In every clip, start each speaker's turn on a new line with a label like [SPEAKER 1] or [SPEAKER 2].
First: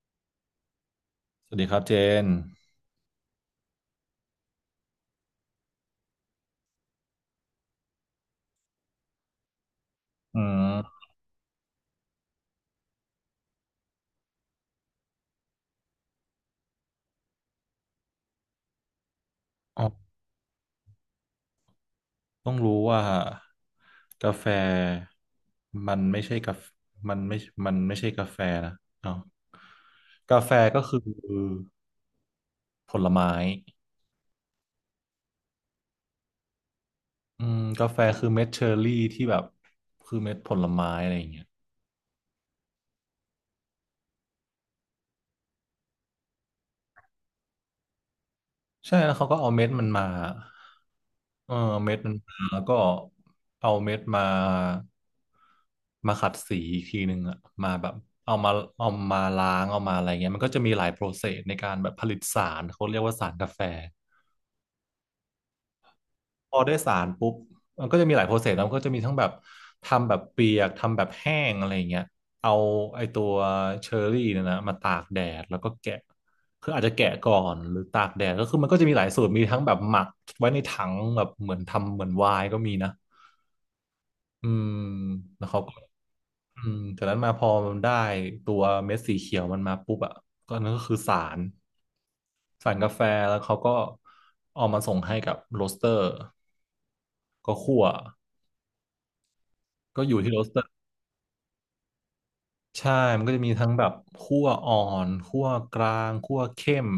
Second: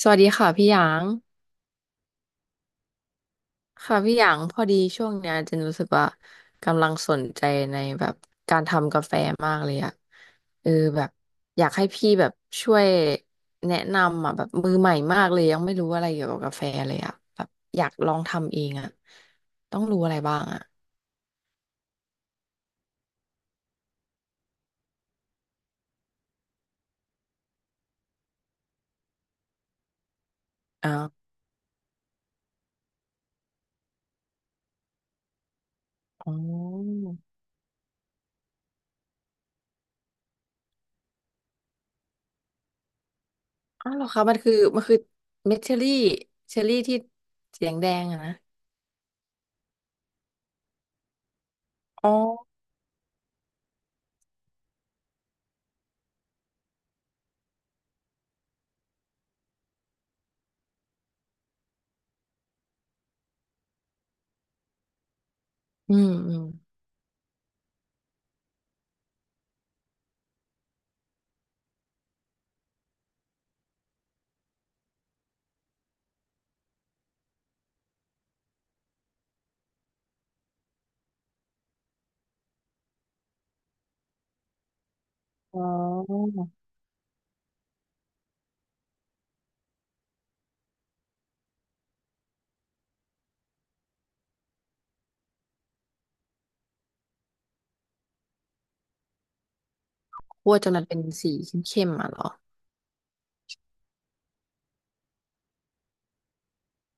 [SPEAKER 1] สวัสดีค่ะพี่หยาง
[SPEAKER 2] สวัสดีครับเจน
[SPEAKER 1] ค่ะพี่หยางพอดีช่วงเนี้ยเจนรู้สึกว่ากำลังสนใจในแบบการทำกาแฟมากเลยอะ
[SPEAKER 2] อื
[SPEAKER 1] เออแบ
[SPEAKER 2] ม
[SPEAKER 1] บอยากให้พี่แบบช่วยแนะนำอะแบบมือใหม่มากเลยยังไม่รู้อะไรเกี่ยวกับกาแฟเลยอะแบบอยากลองทำเองอะต้อ
[SPEAKER 2] อ๋
[SPEAKER 1] ง
[SPEAKER 2] อ
[SPEAKER 1] รู้อะไรบ้างอะ
[SPEAKER 2] ต้องรู้ว่ากาแฟมันไม่ใช่กาแฟมันไม่มันไม่ใช่กาแฟนะเนาะกาแฟก็
[SPEAKER 1] อ้า
[SPEAKER 2] คือ
[SPEAKER 1] ว
[SPEAKER 2] ผลไม้
[SPEAKER 1] อ๋อ
[SPEAKER 2] อืมกาแฟคือเม็ดเชอร์รี่ที่แบบคือเม็ดผลไม้อะไรอย่างเงี้ย
[SPEAKER 1] อ้าวเหรอคะมันคือมันคือเม็ดเชอรี่เชอรี่ที่สีแดงๆอะนะ
[SPEAKER 2] ใช่แล้วเขาก็เอาเม็ดมันมาเออเม็ด
[SPEAKER 1] อ๋อ
[SPEAKER 2] มันมาแล้วก็เอาเม็ดมามาขัดสีอีกทีหนึ่งอะมาแบบเอามาเอามาล้างเอามาอะไรเงี้ยมันก็จะมีหลายโปรเซสในการแบบผลิตสารเขาเรียกว่าสารกาแฟ
[SPEAKER 1] อืมอืม
[SPEAKER 2] พอได้สารปุ๊บมันก็จะมีหลายโปรเซสแล้วก็จะมีทั้งแบบทำแบบเปียกทำแบบแห้งอะไรอย่างเงี้ยเอาไอตัวเชอร์รี่เนี่ยนะมาตากแดดแล้วก็แกะคืออาจจะแกะก่อนหรือตากแดดก็คือมันก็จะมีหลายสูตรมีทั้งแบบหมักไว้ในถังแบบเหมือนทำเหมือนไวน์ก็มีนะอืมแล้ว
[SPEAKER 1] อ๋
[SPEAKER 2] เขา
[SPEAKER 1] อ
[SPEAKER 2] ก็ อืมจากนั้นมาพอมันได้ตัวเม็ดสีเขียวมันมาปุ๊บอ่ะก็นั่นก็คือสารสารกาแฟแล้วเขาก็เอามาส่งให้กับโรสเตอร์ก็คั่วก็อยู่ที่โรส
[SPEAKER 1] คั่ว
[SPEAKER 2] เตอ
[SPEAKER 1] จ
[SPEAKER 2] ร์
[SPEAKER 1] นมันเป็นสีเข้มๆอ่ะเหรอ
[SPEAKER 2] ใช่มันก็จะมีทั้งแบบคั่วอ่อนคั่วกลางคั่วเข้ม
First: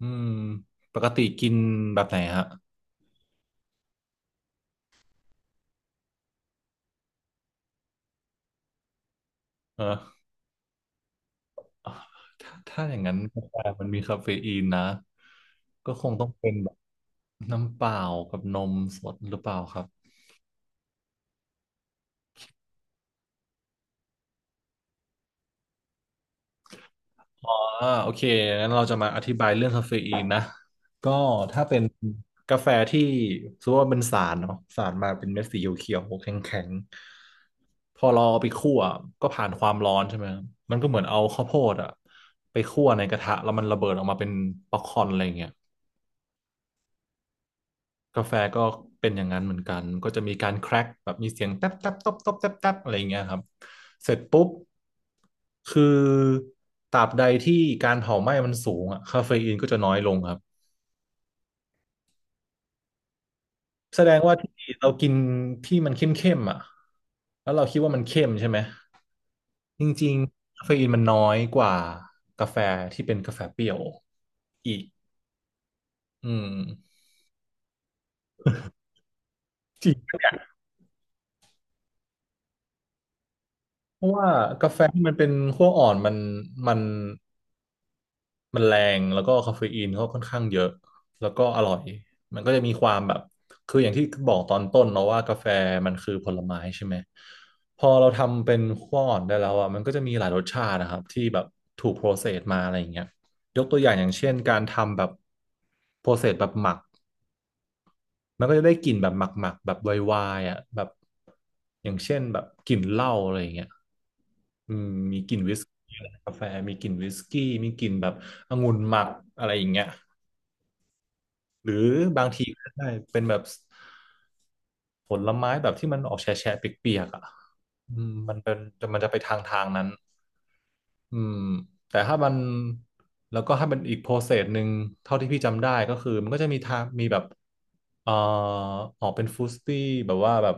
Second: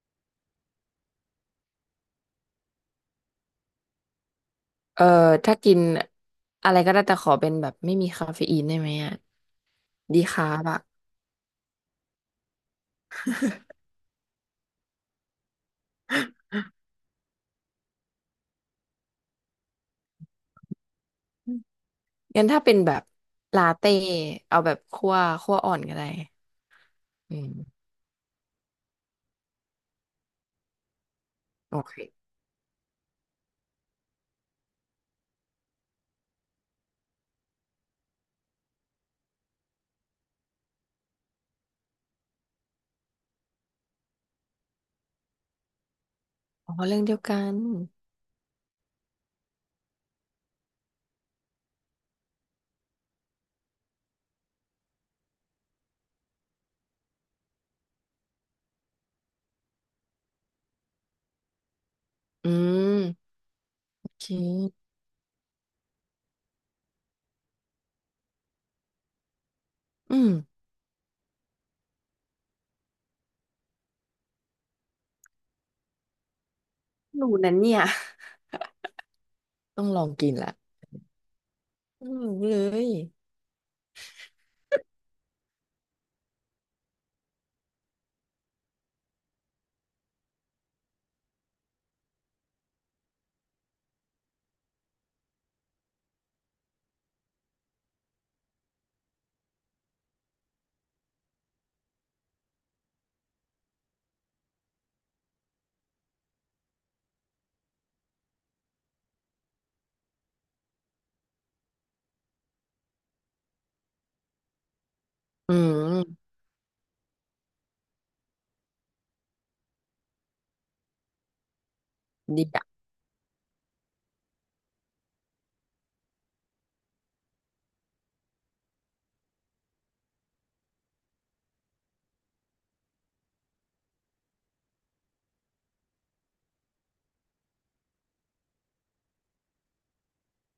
[SPEAKER 2] อืมปกติกินแบบไหนฮะ
[SPEAKER 1] เออถ้ากินอะไรก็ได้แต่ขอเป็นแบบไม่มีคาเฟอีนได้ไหมอ่ะ
[SPEAKER 2] เออ
[SPEAKER 1] ดีคาร์บอ่ะ
[SPEAKER 2] ถ้าถ้าอย่างนั้นกาแฟมันมีคาเฟอีนนะก็คงต้องเป็นแบบน้ำเปล่ากับนมสดหรือเปล่าครับ
[SPEAKER 1] อืมงั้นถ้าเป็นแบบลาเต้เอาแบบคั่วคั่วอ่อนก็ได้อืม
[SPEAKER 2] อ่าโอเคงั้นเราจะมาอธิบายเรื่องคาเฟอีนนะก็ถ้า
[SPEAKER 1] โอ
[SPEAKER 2] เป็น
[SPEAKER 1] เค
[SPEAKER 2] กาแฟที่สมมติว่าเป็นสารเนาะสารมาเป็นเม็ดสีเขียวๆแข็งๆพอเราเอาไปคั่วก็ผ่านความร้อนใช่ไหมมันก็เหมือนเอาข้าวโพดอะไปคั่วในกระทะแล้วมันระเบิดออกมาเป็นป๊อปคอร์นอะไรอย่างเงี้ย
[SPEAKER 1] อ๋อเรื่องเดียวกัน
[SPEAKER 2] กาแฟก็เป็นอย่างนั้นเหมือนกัน ก็จะมีการแครกแบบมีเสียงแต๊บแต๊บตบตบแต๊บแต๊บอะไรอย่างเงี้ยครับ เสร็จปุ๊บคือตราบใดที่การเผาไหม้มันสูงอะคาเฟอีนก็จะน้อยลงครับ
[SPEAKER 1] อืม
[SPEAKER 2] แส
[SPEAKER 1] โอ
[SPEAKER 2] ดง
[SPEAKER 1] เค
[SPEAKER 2] ว่าที่เรากินที่มันเข้มๆอ่ะแล้วเราคิดว่ามันเข้มใช่ไหมจริ
[SPEAKER 1] อื
[SPEAKER 2] ง
[SPEAKER 1] ม
[SPEAKER 2] ๆคาเฟอีนมันน้อยกว่ากาแฟที่เป็นกาแฟเปรี้ยวอีกอืม
[SPEAKER 1] รู้นั้นเนี่ยต้
[SPEAKER 2] จ
[SPEAKER 1] อง
[SPEAKER 2] ริง
[SPEAKER 1] ลอง
[SPEAKER 2] ปะ
[SPEAKER 1] กิ
[SPEAKER 2] เนี่
[SPEAKER 1] น
[SPEAKER 2] ย
[SPEAKER 1] ละ อืมเลย
[SPEAKER 2] เพราะว่ากาแฟที่มันเป็นขั้วอ่อนมัน มันแรงแล้วก็คาเฟอีนก็ค่อนข้างเยอะแล้วก็อร่อยมันก็จะมีความแบบคืออย่างที่บอกตอนต้นเนาะว่ากาแฟมันคือผลไม้ใช่ไหมพอเราทำเป็นขั้วอ่อนได้แล้วอ่ะมันก็จะมีหลายรสชาตินะครับที่แบบถูกโปรเซสมาอะไรอย่างเงี้ยยกตัวอย่างอย่างเช่นการทำแบบโปรเซสแบบหมักมันก็จะได้กลิ่นแบบหมักๆแบบไวๆอ่ะแบบอย่างเช่นแบบกลิ่นเหล้าอะไรอย่างเงี้ย
[SPEAKER 1] อืม
[SPEAKER 2] กาแฟมีกลิ่นวิสกี้มีกลิ่นแบบองุ่นหมักอะไรอย่างเงี้ย หรือบางที
[SPEAKER 1] ดีอ่ะ
[SPEAKER 2] ก็ได้เป็นแบบผลไม้แบบที่มันออกแฉะแฉะเปียกๆอ่ะอืมมันเป็นมันจะไปทางนั้นอืมแต่ถ้ามันแล้วก็ถ้าเป็นอีกโปรเซสหนึ่งเท่าที่พี่จำได้ก็คือมันก็จะมีทางมีแบบเอ่อออกเป็นฟรุตตี้แบบว่าแบบ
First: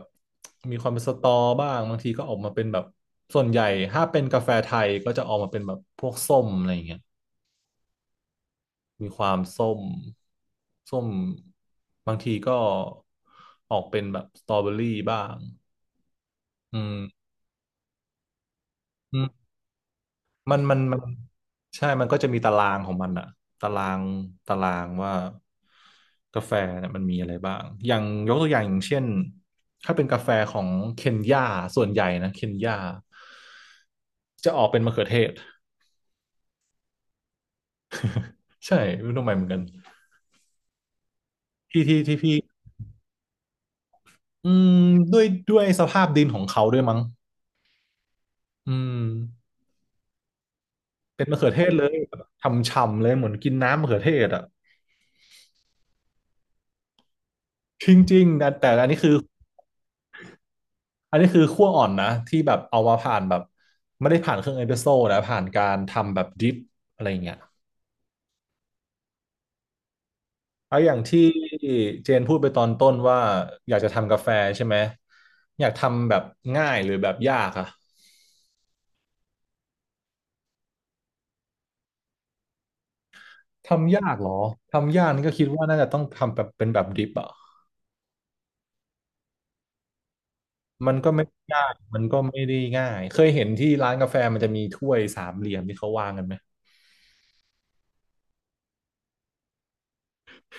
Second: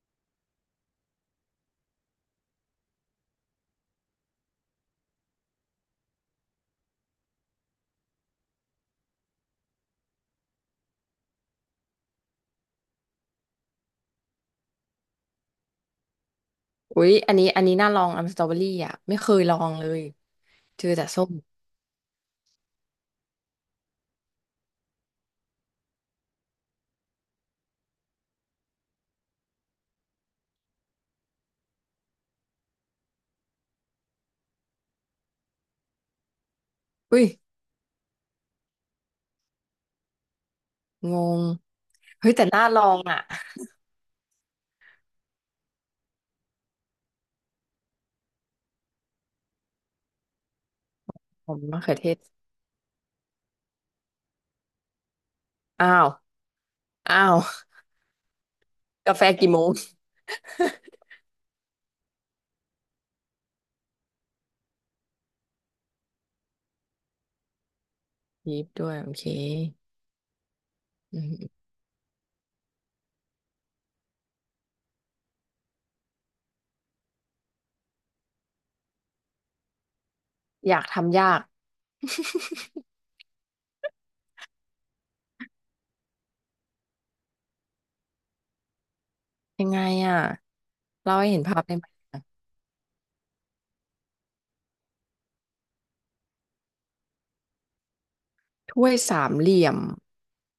[SPEAKER 2] มีความเป็นสตอบ้างบางทีก็ออกมาเป็นแบบส่วนใหญ่ถ้าเป็นกาแฟไทยก็จะออกมาเป็นแบบพวกส้มอะไรอย่างเงี้ย มีความส้ม ส้ม บางทีก็ออกเป็นแบบสตรอเบอรี่บ้างอืม
[SPEAKER 1] อุ๊ยอันนี้อันนี้น่าลองอัมสตรอเบอรี่อ่ะไม่
[SPEAKER 2] อืม
[SPEAKER 1] เคยลองเลย
[SPEAKER 2] มันมัน
[SPEAKER 1] เจอ
[SPEAKER 2] มัน
[SPEAKER 1] แต่ส้ม
[SPEAKER 2] ใช่ มันก็จะมีตารางของมันอะตาราง ตารางว่ากาแฟเนี่ยมันมีอะไรบ้างอย่างยกตัวอย่างอย่างเช่นถ้าเป็นกาแฟของเคนยาส่วนใหญ่นะเคนยาจะออกเป็นมะเขือเทศ
[SPEAKER 1] อุ้ย
[SPEAKER 2] ใช่ไม่รู้ทำไมเหมือนกัน
[SPEAKER 1] งง
[SPEAKER 2] ที่
[SPEAKER 1] เฮ้ย
[SPEAKER 2] พี่
[SPEAKER 1] แต่น่าลองอ่ะ
[SPEAKER 2] อืมด้วยสภาพดินของเขาด้วยมั้งอืม เป็นมะเขื
[SPEAKER 1] ผ
[SPEAKER 2] อเท
[SPEAKER 1] ม
[SPEAKER 2] ศ
[SPEAKER 1] มะ
[SPEAKER 2] เล
[SPEAKER 1] เขื
[SPEAKER 2] ย
[SPEAKER 1] อเทศ
[SPEAKER 2] ทำฉ่ำๆเลยเหมือนกินน้ำมะเขือเทศอ่ะ
[SPEAKER 1] อ้าวอ้าว
[SPEAKER 2] จริงๆนะแต่อันนี้คื
[SPEAKER 1] กา
[SPEAKER 2] อ
[SPEAKER 1] แฟกี่โมง
[SPEAKER 2] อันนี้คือคั่วอ่อนนะที่แบบเอามาผ่านแบบไม่ได้ผ่านเครื่องเอสเปรสโซ่นะผ่านการทำแบบดริปอะไรอย่างเงี้ย
[SPEAKER 1] ยีบด้วยโอเค
[SPEAKER 2] เอาอย่าง
[SPEAKER 1] อื
[SPEAKER 2] ที่
[SPEAKER 1] ม
[SPEAKER 2] เจนพูดไปตอนต้นว่าอยากจะทำกาแฟใช่ไหมอยากทำแบบง่ายหรือแบบยากอะ
[SPEAKER 1] อยากทำยาก
[SPEAKER 2] ทำยากเหรอทำยากนี่ก็คิดว่าน่าจะต้องทำแบบเป็นแบบดริปอะ
[SPEAKER 1] ยังไงอ่ะ
[SPEAKER 2] มันก็
[SPEAKER 1] เรา
[SPEAKER 2] ไม่
[SPEAKER 1] ให้เห็นภา
[SPEAKER 2] ยา
[SPEAKER 1] พ
[SPEAKER 2] ก
[SPEAKER 1] ได้ไหม
[SPEAKER 2] มันก็
[SPEAKER 1] อะ
[SPEAKER 2] ไม่ได้ง่ายเคยเห็นที่ร้านกาแฟมันจะมีถ้วยสามเหลี่ยมที่เขาวางกันไหม
[SPEAKER 1] ถ้วยสามเหลี่ยม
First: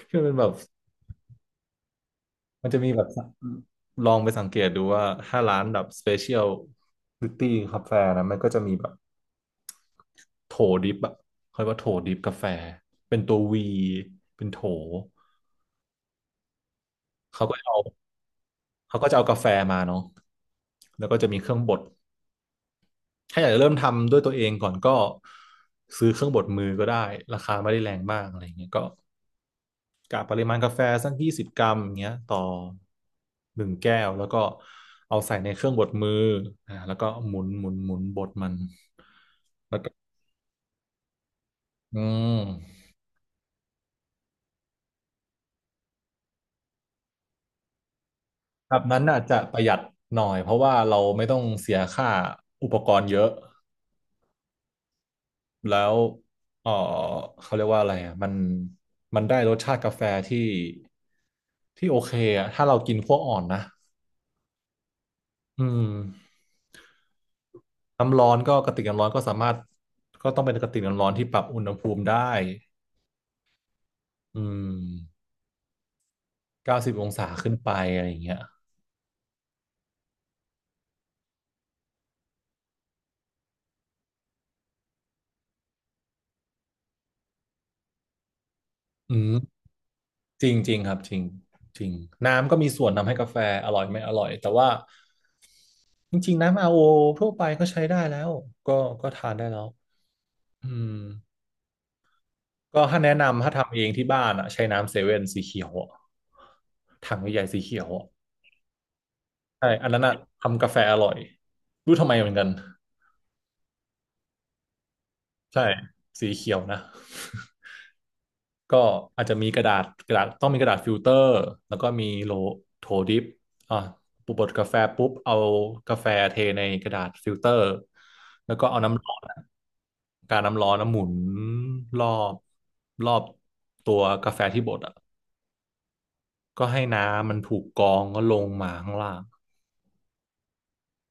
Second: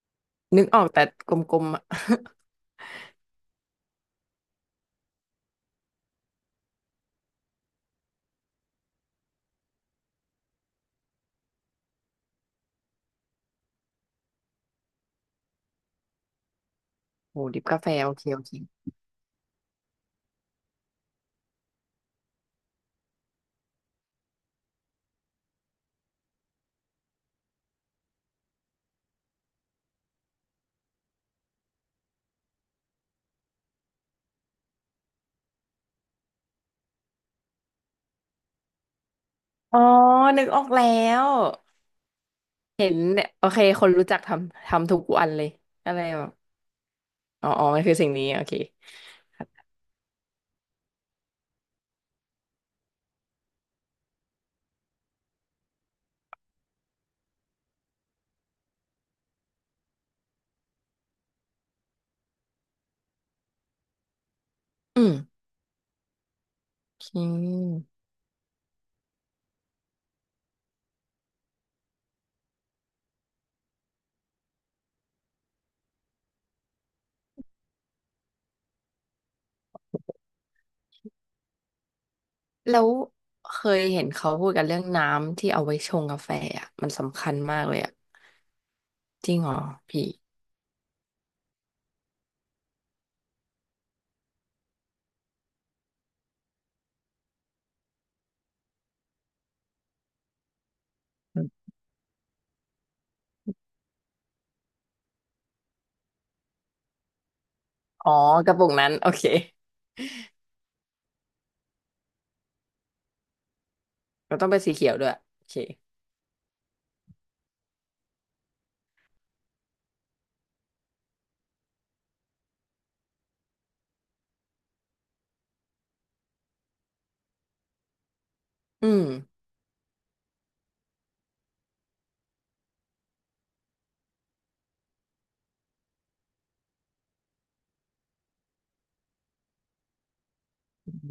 [SPEAKER 2] ที่มันเป็นแบบ
[SPEAKER 1] นึกออกแต่กลมๆอ่ะ
[SPEAKER 2] มันจะมีแบบลองไปสังเกตดูว่าถ้าร้านแบบสเปเชียลลิตี้กาแฟนะมันก็จะมีแบบโถดิบอะเขาเรียกว่าโถดิบกาแฟเป็นตัววีเป็นโถ
[SPEAKER 1] โห
[SPEAKER 2] เขาก็
[SPEAKER 1] ดิบ
[SPEAKER 2] เอา
[SPEAKER 1] กาแฟโอเคโอเค
[SPEAKER 2] เขาก็จะเอากาแฟมาเนาะแล้วก็จะมีเครื่องบดถ้าอยากจะเริ่มทำด้วยตัวเองก่อนก็ซื้อเครื่องบดมือก็ได้ราคาไม่ได้แรงมากอะไรางเงี้ยก็ กะปริมาณกาแฟสัก20 กรัมอย่างเงี้ยต่อหนึ่งแก้ว แล้วก็เอาใส่ในเครื่องบดมือแล้วก็หมุน หมุน หมุนบดมัน แล้
[SPEAKER 1] อ๋อ
[SPEAKER 2] วก็
[SPEAKER 1] นึกออกแล้ว
[SPEAKER 2] อืม
[SPEAKER 1] เห็นเนี่ยโอเคคนรู้จักทำทำทุกวันเลยอะไรแบบอ๋ออ๋อมันคือสิ่งนี้โอเค
[SPEAKER 2] แบบนั้นน่าจจะ
[SPEAKER 1] ครับ
[SPEAKER 2] ประหยัดหน่อย เพราะว่าเราไม่ต้องเสียค่าอุปกรณ์เยอะ แล้วเออเขาเรียกว่าอะไรอ่ะมัน มันได้รสชาติกาแฟที่ ที่โอเคอ่ะถ้าเรากินขั้วอ่อนนะ
[SPEAKER 1] อืม
[SPEAKER 2] อืม
[SPEAKER 1] โอเค
[SPEAKER 2] น้ำร้อนก็กระติกน้ำร้อนก็สามารถก็ต้องเป็นกระติกน้ำร้อนที่ปรับอุณหภูมิได้อืม90 องศาขึ้นไปอะไรอย่างเงี้ย
[SPEAKER 1] แล้วเคยเห็นเขาพูดกันเรื่องน้ำที่เอาไว้ชงกาแฟอ่ะมันสำคัญมากเลยอ่ะ
[SPEAKER 2] อื
[SPEAKER 1] จริงเหรอ
[SPEAKER 2] ม
[SPEAKER 1] พี่
[SPEAKER 2] จริงจริงครับจริงจริงน้ำก็มีส่วนทำให้กาแฟอร่อยไม่อร่อยแต่ว่าจริงๆน้ำอาร์โอทั่วไปก็ใช้ได้แล้วก็ก็ทานได้แล้วอืม
[SPEAKER 1] อืม
[SPEAKER 2] ก็ถ้าแนะนำถ้าทำเองที่บ้านอ่ะใช้น้ำเซเว่นสีเขียวอะถังใหญ่ๆสีเขียวอะ
[SPEAKER 1] อ๋อกระปุกนั้นโอเค
[SPEAKER 2] ใช่อันนั้นอ่ะทำกาแฟอร่อยรู้ทำไมเหมือนกัน
[SPEAKER 1] เราต้องเป็นสีเขียวด้วยโอเค
[SPEAKER 2] ใช่สีเขียวนะ ก็อาจจะมีกระดาษต้องมีกระดาษฟิลเตอร์แล้วก็มีโถดิปอ่ะปุบบดกาแฟปุ๊บเอากาแฟเทในกระดาษฟิลเตอร์แล้วก็เอา
[SPEAKER 1] อืม
[SPEAKER 2] น้ำร้อนอะการน้ำร้อนน้ำหมุนรอบรอบตัวกาแฟที่บดอ่ะก็ให้น้ำมันถูกกรองก็ลงมาข้างล่าง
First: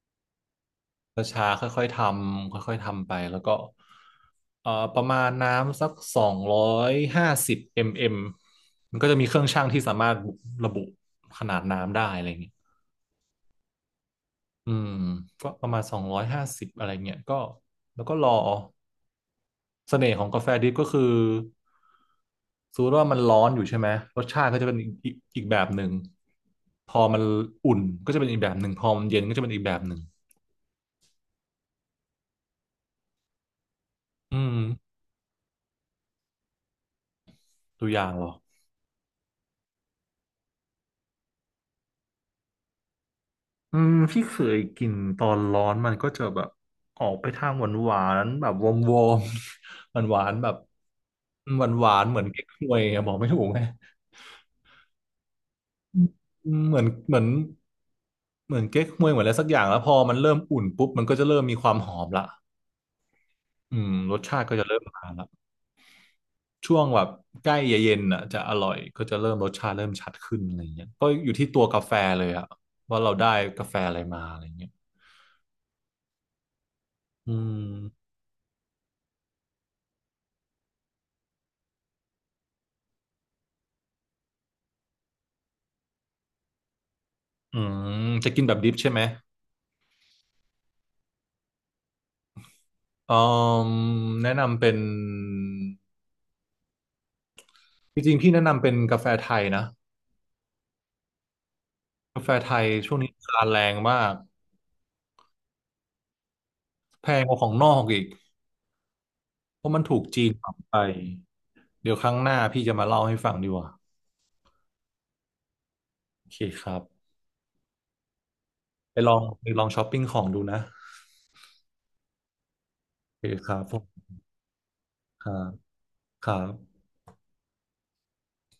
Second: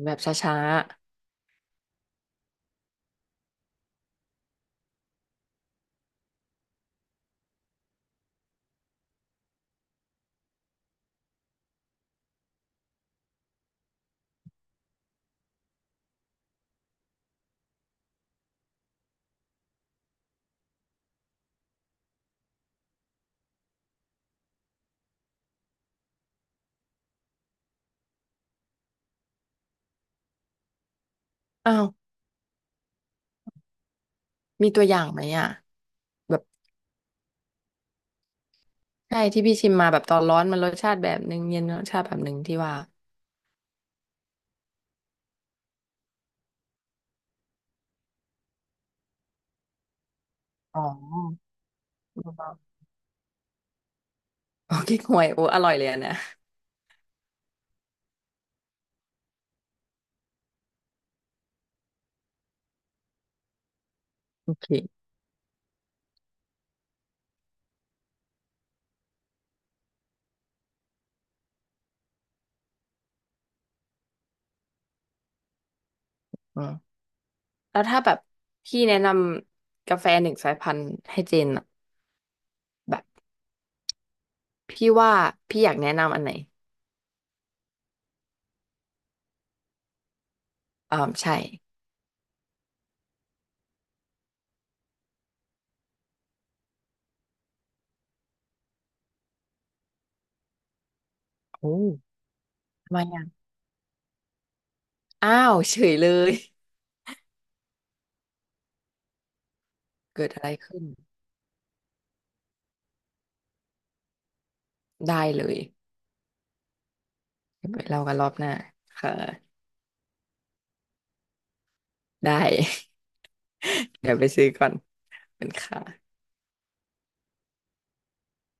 [SPEAKER 1] แบบช้า
[SPEAKER 2] ช้าๆค่อยๆทำค่อยๆทำไปแล้วก็ประมาณน้ำสักสองร้อยห้าสิบมมมันก็จะมีเครื่องชั่งที่สามารถระบุขนาดน้ำได้อะไรเงี้ยอืมก็ประมาณสองร้อยห้าสิบอะไรเงี้ยก็แล้วก็รอเสน่ห์ของกาแฟดริปก็คือสมมติว่ามันร้อนอยู่ใช่ไหมรสชาติก็จะเป็นอีกแบบหนึ่งพอมันอุ่นก็จะเป็นอีกแบบหนึ่งพอมันเย็นก็จะเป็นอีกแบบหนึ่ง
[SPEAKER 1] ๆอ้าว
[SPEAKER 2] อืม
[SPEAKER 1] มีตัวอย่างไหมอ่ะแบบ
[SPEAKER 2] ตัวอย่างเหรอ
[SPEAKER 1] ใช่ที่พี่ชิมมาแบบตอนร้อนมันรสชาติแบบนึงเย็นรสชาติแบบนึงที่ว่า
[SPEAKER 2] พี่เคยกินตอนร้อนมันก็จะแบบออกไปทางหวานหวานแบบวอมวอมหวาน หวานๆแบบ
[SPEAKER 1] อ๋อ
[SPEAKER 2] หวานหวานเหมือนเก๊กฮวยอะบอกไม่ถูกไง
[SPEAKER 1] โอเคห่วยโอ้อร่อยเลยอะนะ
[SPEAKER 2] อืมเหมือนเก๊กฮวยเหมือนอะไรสักอย่างแล้วพอมันเริ่มอุ่นปุ๊บมันก็จะเริ่มมีความหอมละรสชาติ
[SPEAKER 1] โอ
[SPEAKER 2] ก็จะ
[SPEAKER 1] เค
[SPEAKER 2] เริ่มมาละช่วงแบบใกล้เย็นๆอ่ะจะอร่อยก็จะเริ่มรสชาติเริ่มชัดขึ้นอะไรเงี้ยก็อยู่ที่ตัวกาแฟเลยอะว่าเราได้กาแฟอะไรมาอะไรเงี้ย
[SPEAKER 1] อืม
[SPEAKER 2] อื
[SPEAKER 1] แล้วถ้า
[SPEAKER 2] ม
[SPEAKER 1] แบบพี่แนะนำกาแฟหนึ่งสายพันธุ์ให้เจนอะแบบพี่ว่าพี่อยากแนะนำอันไหน
[SPEAKER 2] อืมจะกินแบบดิฟใช่ไหม
[SPEAKER 1] อ่าใช่
[SPEAKER 2] เอ่มแนะนำเป็นจริงๆพี่แนะนำเป็นกาแฟไทยนะ
[SPEAKER 1] โอ้
[SPEAKER 2] กาแฟไทย
[SPEAKER 1] ทำ
[SPEAKER 2] ช่วง
[SPEAKER 1] ไม
[SPEAKER 2] นี้
[SPEAKER 1] อ่ะ
[SPEAKER 2] ราคาแรงมาก
[SPEAKER 1] อ้าวเฉยเลย
[SPEAKER 2] แพงกว่าของนอกอีกเพราะมันถูก จี
[SPEAKER 1] เกิด
[SPEAKER 2] น
[SPEAKER 1] อะ
[SPEAKER 2] ป
[SPEAKER 1] ไร
[SPEAKER 2] รับไป
[SPEAKER 1] ขึ้น
[SPEAKER 2] เดี๋ยวครั้งหน้าพี่จะมาเล่าให้ฟังดีกว่า
[SPEAKER 1] ได้เลย
[SPEAKER 2] โอเคครับ
[SPEAKER 1] เดี๋ยวไปเล่ากันรอบหน้า
[SPEAKER 2] ไปล
[SPEAKER 1] ค่ะ
[SPEAKER 2] องไปลองช้อปปิ้งของดูนะ
[SPEAKER 1] ได้
[SPEAKER 2] โอเคครับผม
[SPEAKER 1] เดี๋ยวไปซื้อก่อน
[SPEAKER 2] ครั
[SPEAKER 1] เป็น
[SPEAKER 2] บ
[SPEAKER 1] ค่ะ
[SPEAKER 2] ครับ